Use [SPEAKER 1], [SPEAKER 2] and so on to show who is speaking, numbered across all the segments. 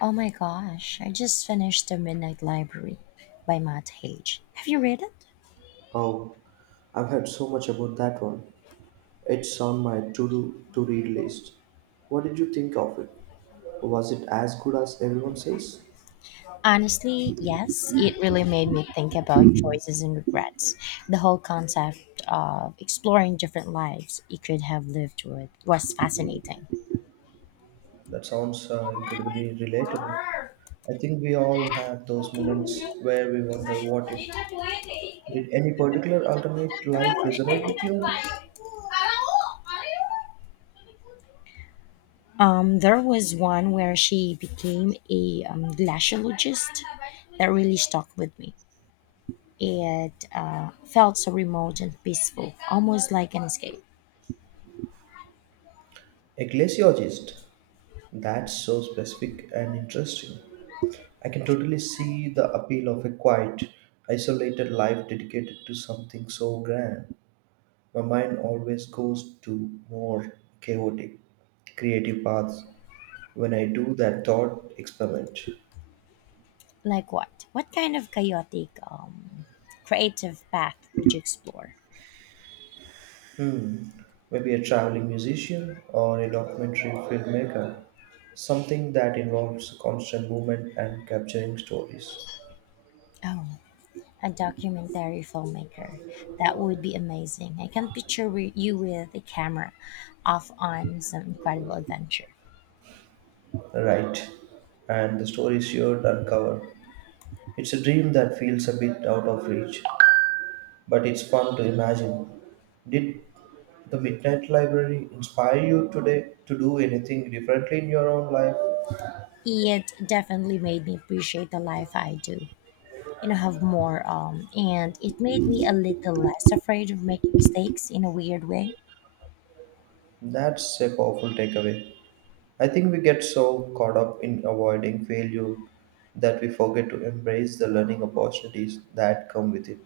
[SPEAKER 1] Oh my gosh, I just finished The Midnight Library by Matt Haig. Have you read it?
[SPEAKER 2] Oh, I've heard so much about that one. It's on my to read list. What did you think of it? Was it as good as everyone says?
[SPEAKER 1] Honestly, yes, it really made me think about choices and regrets. The whole concept of exploring different lives you could have lived with was fascinating.
[SPEAKER 2] That sounds incredibly relatable. I think we all have those moments where we wonder what if. Did any particular alternate life resonate with you?
[SPEAKER 1] There was one where she became a glaciologist that really stuck with me. It felt so remote and peaceful, almost like an escape.
[SPEAKER 2] Ecclesiologist. That's so specific and interesting. I can totally see the appeal of a quiet, isolated life dedicated to something so grand. My mind always goes to more chaotic, creative paths when I do that thought experiment.
[SPEAKER 1] Like what? What kind of chaotic, creative path would you explore?
[SPEAKER 2] Maybe a traveling musician or a documentary filmmaker, something that involves constant movement and capturing stories.
[SPEAKER 1] Oh, a documentary filmmaker. That would be amazing. I can picture you with a camera off on some incredible adventure.
[SPEAKER 2] Right, and the stories you'd uncover. It's a dream that feels a bit out of reach, but it's fun to imagine. Did the Midnight Library inspire you today to do anything differently in your own life?
[SPEAKER 1] It definitely made me appreciate the life I do you know have more. And it made me a little less afraid of making mistakes in a weird way.
[SPEAKER 2] That's a powerful takeaway. I think we get so caught up in avoiding failure that we forget to embrace the learning opportunities that come with it.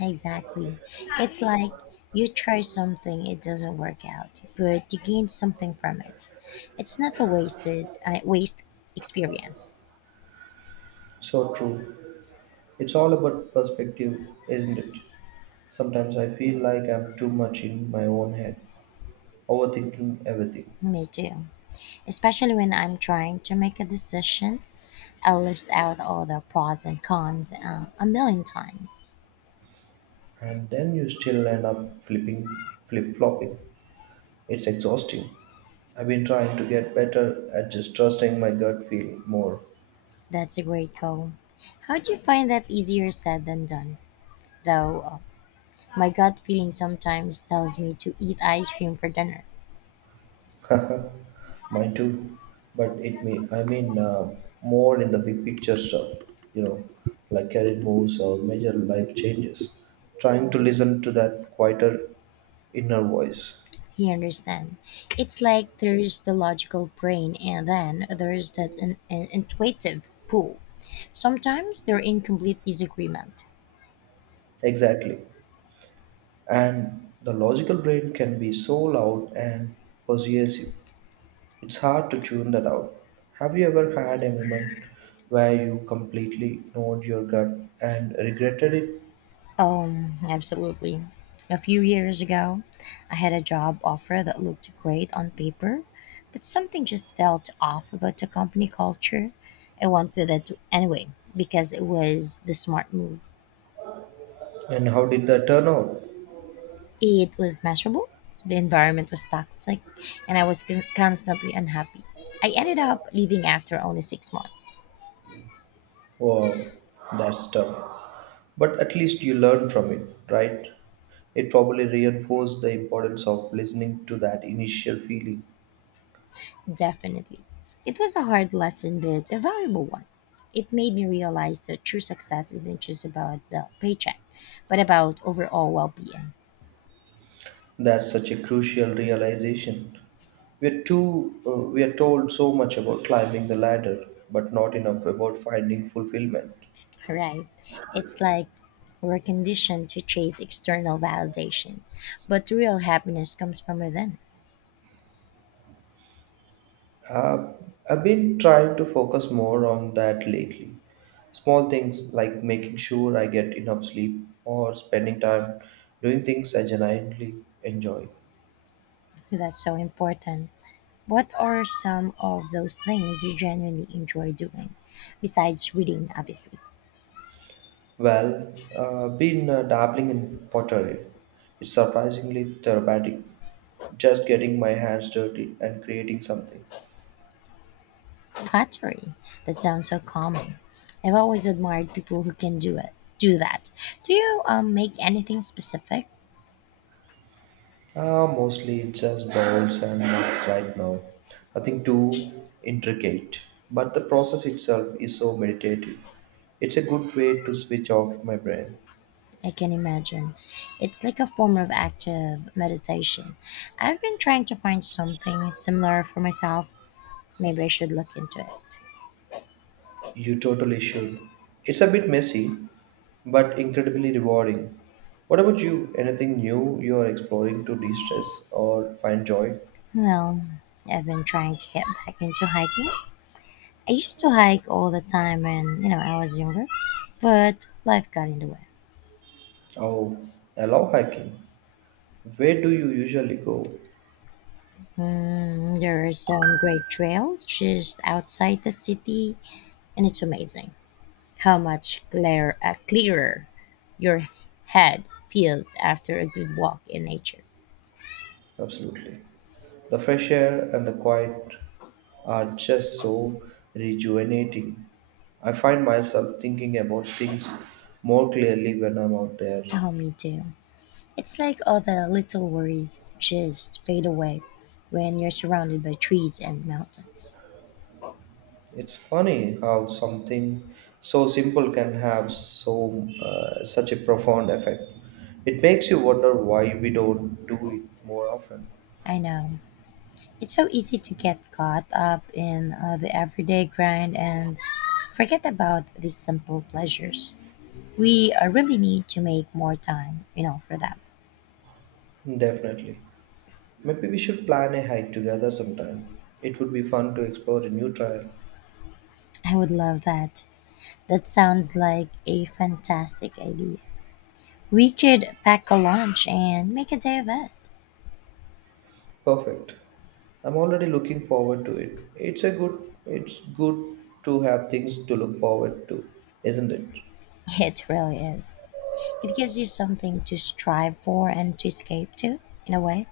[SPEAKER 1] Exactly. It's like you try something, it doesn't work out, but you gain something from it. It's not a waste experience.
[SPEAKER 2] So true. It's all about perspective, isn't it? Sometimes I feel like I'm too much in my own head, overthinking everything.
[SPEAKER 1] Me too, especially when I'm trying to make a decision. I list out all the pros and cons a million times.
[SPEAKER 2] And then you still end up flip flopping. It's exhausting. I've been trying to get better at just trusting my gut feel more.
[SPEAKER 1] That's a great goal. How do you find that? Easier said than done, though My gut feeling sometimes tells me to eat ice cream for dinner.
[SPEAKER 2] Mine too, but it may I mean more in the big picture stuff, you know, like career moves or major life changes. Trying to listen to that quieter inner voice.
[SPEAKER 1] He understand. It's like there's the logical brain and then there's that intuitive pull. Sometimes they're in complete disagreement.
[SPEAKER 2] Exactly. And the logical brain can be so loud and persuasive. It's hard to tune that out. Have you ever had a moment where you completely ignored your gut and regretted it?
[SPEAKER 1] Absolutely. A few years ago, I had a job offer that looked great on paper, but something just felt off about the company culture. I went with it anyway because it was the smart move.
[SPEAKER 2] And how did that turn out?
[SPEAKER 1] It was miserable. The environment was toxic, and I was constantly unhappy. I ended up leaving after only six months.
[SPEAKER 2] Wow, that's tough. But at least you learn from it, right? It probably reinforced the importance of listening to that initial feeling.
[SPEAKER 1] Definitely. It was a hard lesson, but a valuable one. It made me realize that true success isn't just about the paycheck, but about overall well being.
[SPEAKER 2] That's such a crucial realization. We are told so much about climbing the ladder, but not enough about finding fulfillment.
[SPEAKER 1] Right? It's like we're conditioned to chase external validation, but real happiness comes from within.
[SPEAKER 2] Uh, I've been trying to focus more on that lately. Small things like making sure I get enough sleep or spending time doing things I genuinely enjoy.
[SPEAKER 1] That's so important. What are some of those things you genuinely enjoy doing? Besides reading, obviously.
[SPEAKER 2] Well, been dabbling in pottery. It's surprisingly therapeutic. Just getting my hands dirty and creating something.
[SPEAKER 1] Pottery. That sounds so calming. I've always admired people who can do it. Do that. Do you make anything specific?
[SPEAKER 2] Mostly it's just bowls and mugs right now. Nothing too intricate. But the process itself is so meditative. It's a good way to switch off my brain.
[SPEAKER 1] I can imagine. It's like a form of active meditation. I've been trying to find something similar for myself. Maybe I should look into it.
[SPEAKER 2] You totally should. It's a bit messy, but incredibly rewarding. What about you? Anything new you are exploring to de stress or find joy?
[SPEAKER 1] Well, I've been trying to get back into hiking. I used to hike all the time when you know I was younger, but life got in the way.
[SPEAKER 2] Oh, I love hiking. Where do you usually go?
[SPEAKER 1] Mm, there are some great trails just outside the city, and it's amazing how clearer your head feels after a good walk in nature.
[SPEAKER 2] Absolutely. The fresh air and the quiet are just so rejuvenating. I find myself thinking about things more clearly when I'm out there.
[SPEAKER 1] Oh, me too. It's like all the little worries just fade away when you're surrounded by trees and mountains.
[SPEAKER 2] It's funny how something so simple can have such a profound effect. It makes you wonder why we don't do it more often.
[SPEAKER 1] I know. It's so easy to get caught up in the everyday grind and forget about these simple pleasures. We really need to make more time, you know, for that.
[SPEAKER 2] Definitely. Maybe we should plan a hike together sometime. It would be fun to explore a new trail.
[SPEAKER 1] I would love that. That sounds like a fantastic idea. We could pack a lunch and make a day of it.
[SPEAKER 2] Perfect. I'm already looking forward to it. It's good to have things to look forward to, isn't it?
[SPEAKER 1] It really is. It gives you something to strive for and to escape to, in a way.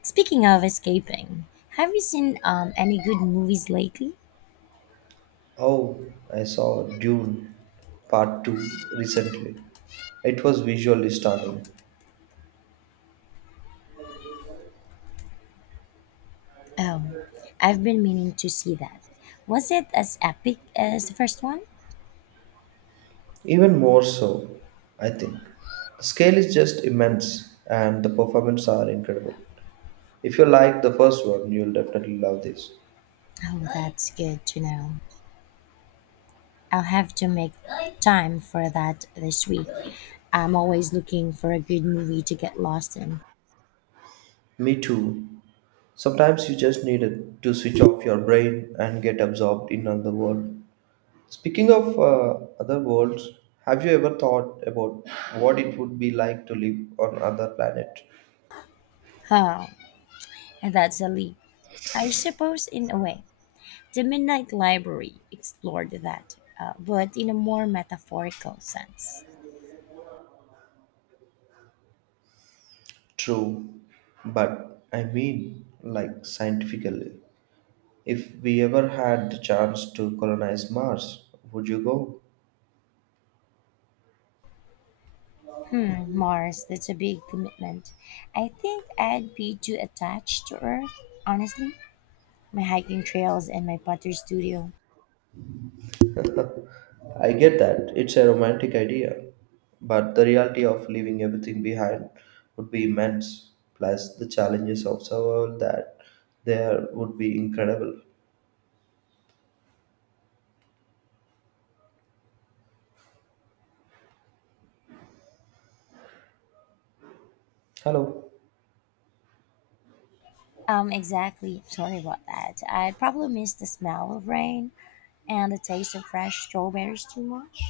[SPEAKER 1] Speaking of escaping, have you seen any good movies lately?
[SPEAKER 2] Oh, I saw Dune Part 2 recently. It was visually stunning.
[SPEAKER 1] Oh, I've been meaning to see that. Was it as epic as the first one?
[SPEAKER 2] Even more so, I think. The scale is just immense and the performances are incredible. If you like the first one, you'll definitely love this.
[SPEAKER 1] Oh, that's good to know. I'll have to make time for that this week. I'm always looking for a good movie to get lost in.
[SPEAKER 2] Me too. Sometimes you just need it to switch off your brain and get absorbed in another world. Speaking of other worlds, have you ever thought about what it would be like to live on other planet?
[SPEAKER 1] Oh, that's a leap. I suppose, in a way, The Midnight Library explored that, but in a more metaphorical sense.
[SPEAKER 2] True, but I mean, like scientifically. If we ever had the chance to colonize Mars, would you go?
[SPEAKER 1] Hmm, Mars, that's a big commitment. I think I'd be too attached to Earth, honestly. My hiking trails and my pottery studio.
[SPEAKER 2] I get that it's a romantic idea, but the reality of leaving everything behind would be immense, plus the challenges of survival that there would be incredible. Hello.
[SPEAKER 1] Exactly. Sorry about that. I'd probably miss the smell of rain and the taste of fresh strawberries too much.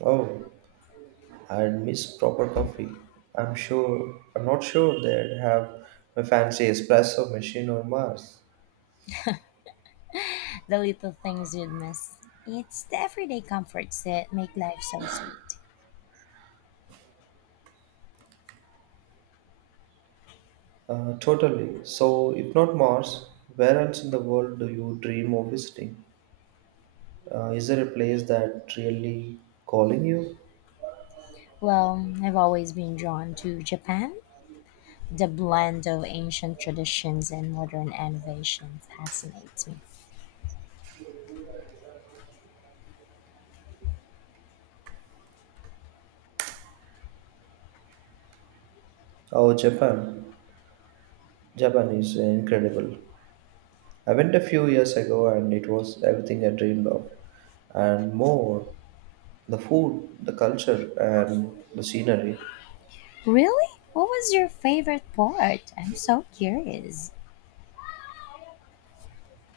[SPEAKER 2] Oh, I'd miss proper coffee. I'm not sure they'd have a fancy espresso machine on Mars.
[SPEAKER 1] The little things you'd miss. It's the everyday comforts that make life so sweet.
[SPEAKER 2] Totally. So, if not Mars, where else in the world do you dream of visiting? Is there a place that really calling you?
[SPEAKER 1] Well, I've always been drawn to Japan. The blend of ancient traditions and modern innovation fascinates me.
[SPEAKER 2] Oh, Japan. Japan is incredible. I went a few years ago and it was everything I dreamed of and more. The food, the culture, and the scenery.
[SPEAKER 1] Really? What was your favorite part? I'm so curious.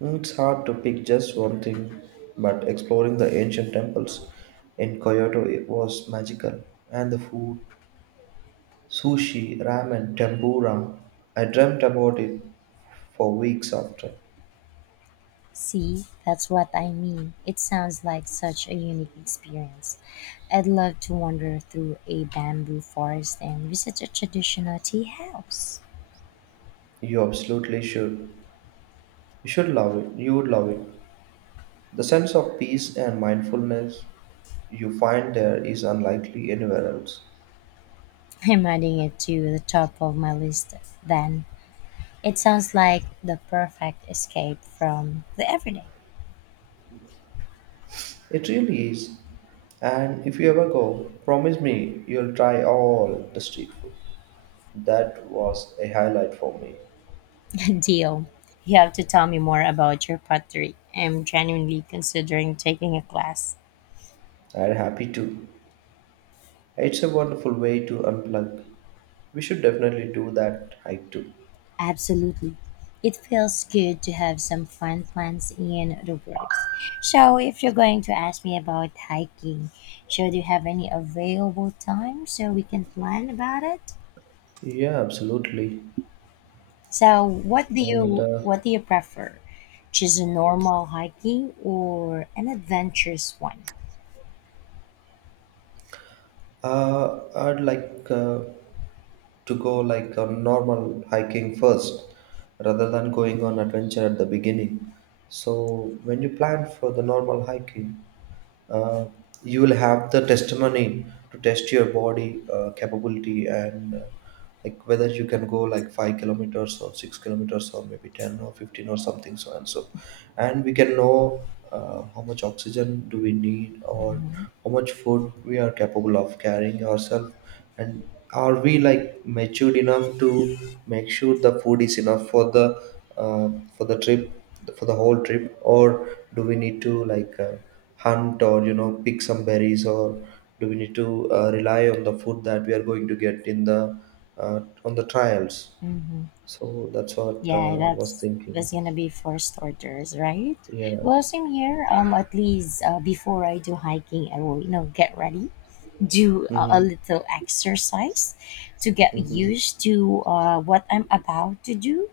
[SPEAKER 2] It's hard to pick just one thing, but exploring the ancient temples in Kyoto, it was magical. And the food, sushi, ramen, tempura. I dreamt about it for weeks after.
[SPEAKER 1] See, that's what I mean. It sounds like such a unique experience. I'd love to wander through a bamboo forest and visit a traditional tea house.
[SPEAKER 2] You absolutely should. You should love it. You would love it. The sense of peace and mindfulness you find there is unlikely anywhere else.
[SPEAKER 1] I'm adding it to the top of my list then. It sounds like the perfect escape from the everyday.
[SPEAKER 2] It really is. And if you ever go, promise me you'll try all the street food. That was a highlight for me.
[SPEAKER 1] Deal. You have to tell me more about your pottery. I'm genuinely considering taking a class.
[SPEAKER 2] I'm happy too. It's a wonderful way to unplug. We should definitely do that hike too.
[SPEAKER 1] Absolutely. It feels good to have some fun plans in the works. So, if you're going to ask me about hiking, should you have any available time so we can plan about it?
[SPEAKER 2] Yeah, absolutely.
[SPEAKER 1] So,
[SPEAKER 2] And
[SPEAKER 1] what do you prefer? Just a normal hiking or an adventurous one?
[SPEAKER 2] I'd like to go like a normal hiking first rather than going on adventure at the beginning. So when you plan for the normal hiking, uh, you will have the testimony to test your body capability and like whether you can go like 5 kilometers or 6 kilometers or maybe 10 or 15 or something so and so, and we can know how much oxygen do we need or how much food we are capable of carrying ourselves, and are we like matured enough to make sure the food is enough uh, for the trip, for the whole trip, or do we need to like hunt or you know pick some berries, or do we need to rely on the food that we are going to get in the uh, on the trials.
[SPEAKER 1] Mm-hmm.
[SPEAKER 2] So that's what
[SPEAKER 1] Yeah,
[SPEAKER 2] was
[SPEAKER 1] that's
[SPEAKER 2] thinking.
[SPEAKER 1] that's gonna be first orders, right?
[SPEAKER 2] Yeah.
[SPEAKER 1] Well, same here. At least before I do hiking, I will, you know, get ready, do a,
[SPEAKER 2] Hmm.
[SPEAKER 1] a little exercise to get
[SPEAKER 2] Mhm.
[SPEAKER 1] used to what I'm about to do.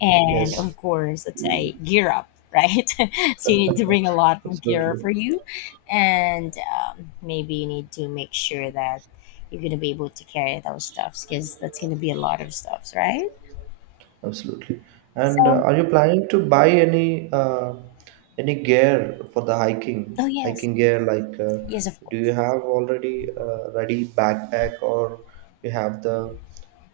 [SPEAKER 1] And of
[SPEAKER 2] Yes,
[SPEAKER 1] course, let's say gear up, right? So you need to bring a lot of gear
[SPEAKER 2] absolutely,
[SPEAKER 1] for you. And maybe you need to make sure that you're going to be able to carry those stuffs, because that's going to be a lot of stuffs, right?
[SPEAKER 2] absolutely. And
[SPEAKER 1] So,
[SPEAKER 2] are you planning to buy any any gear for the hiking
[SPEAKER 1] oh, yes.
[SPEAKER 2] hiking gear? Like,
[SPEAKER 1] Yes, of
[SPEAKER 2] do
[SPEAKER 1] course.
[SPEAKER 2] you have already ready backpack, or you have the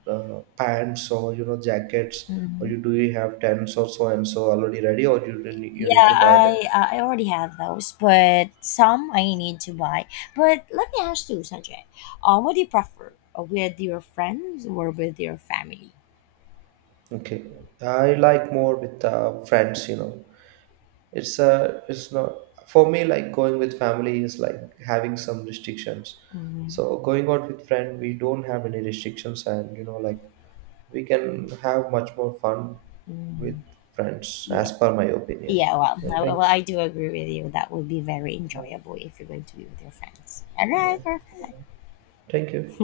[SPEAKER 2] pants, or you know jackets, or
[SPEAKER 1] Mhm.
[SPEAKER 2] you do you have tents or so and so already ready, or you
[SPEAKER 1] Yeah,
[SPEAKER 2] need to buy them?
[SPEAKER 1] I already have those, but some I need to buy. But let me ask you, Sanjay, what do you prefer, with your friends or with your family?
[SPEAKER 2] Okay, I like more with friends, you know. It's not for me like going with family is like having some restrictions.
[SPEAKER 1] Mm,
[SPEAKER 2] So going out with friend, we don't have any restrictions, and you know like we can have much more fun with
[SPEAKER 1] mm,
[SPEAKER 2] friends,
[SPEAKER 1] yeah,
[SPEAKER 2] as per my opinion.
[SPEAKER 1] yeah. Well,
[SPEAKER 2] And thank
[SPEAKER 1] well, I do agree with you. That would be very
[SPEAKER 2] Yeah,
[SPEAKER 1] enjoyable if you're going to be with your friends. All
[SPEAKER 2] yeah,
[SPEAKER 1] right, perfect.
[SPEAKER 2] thank you.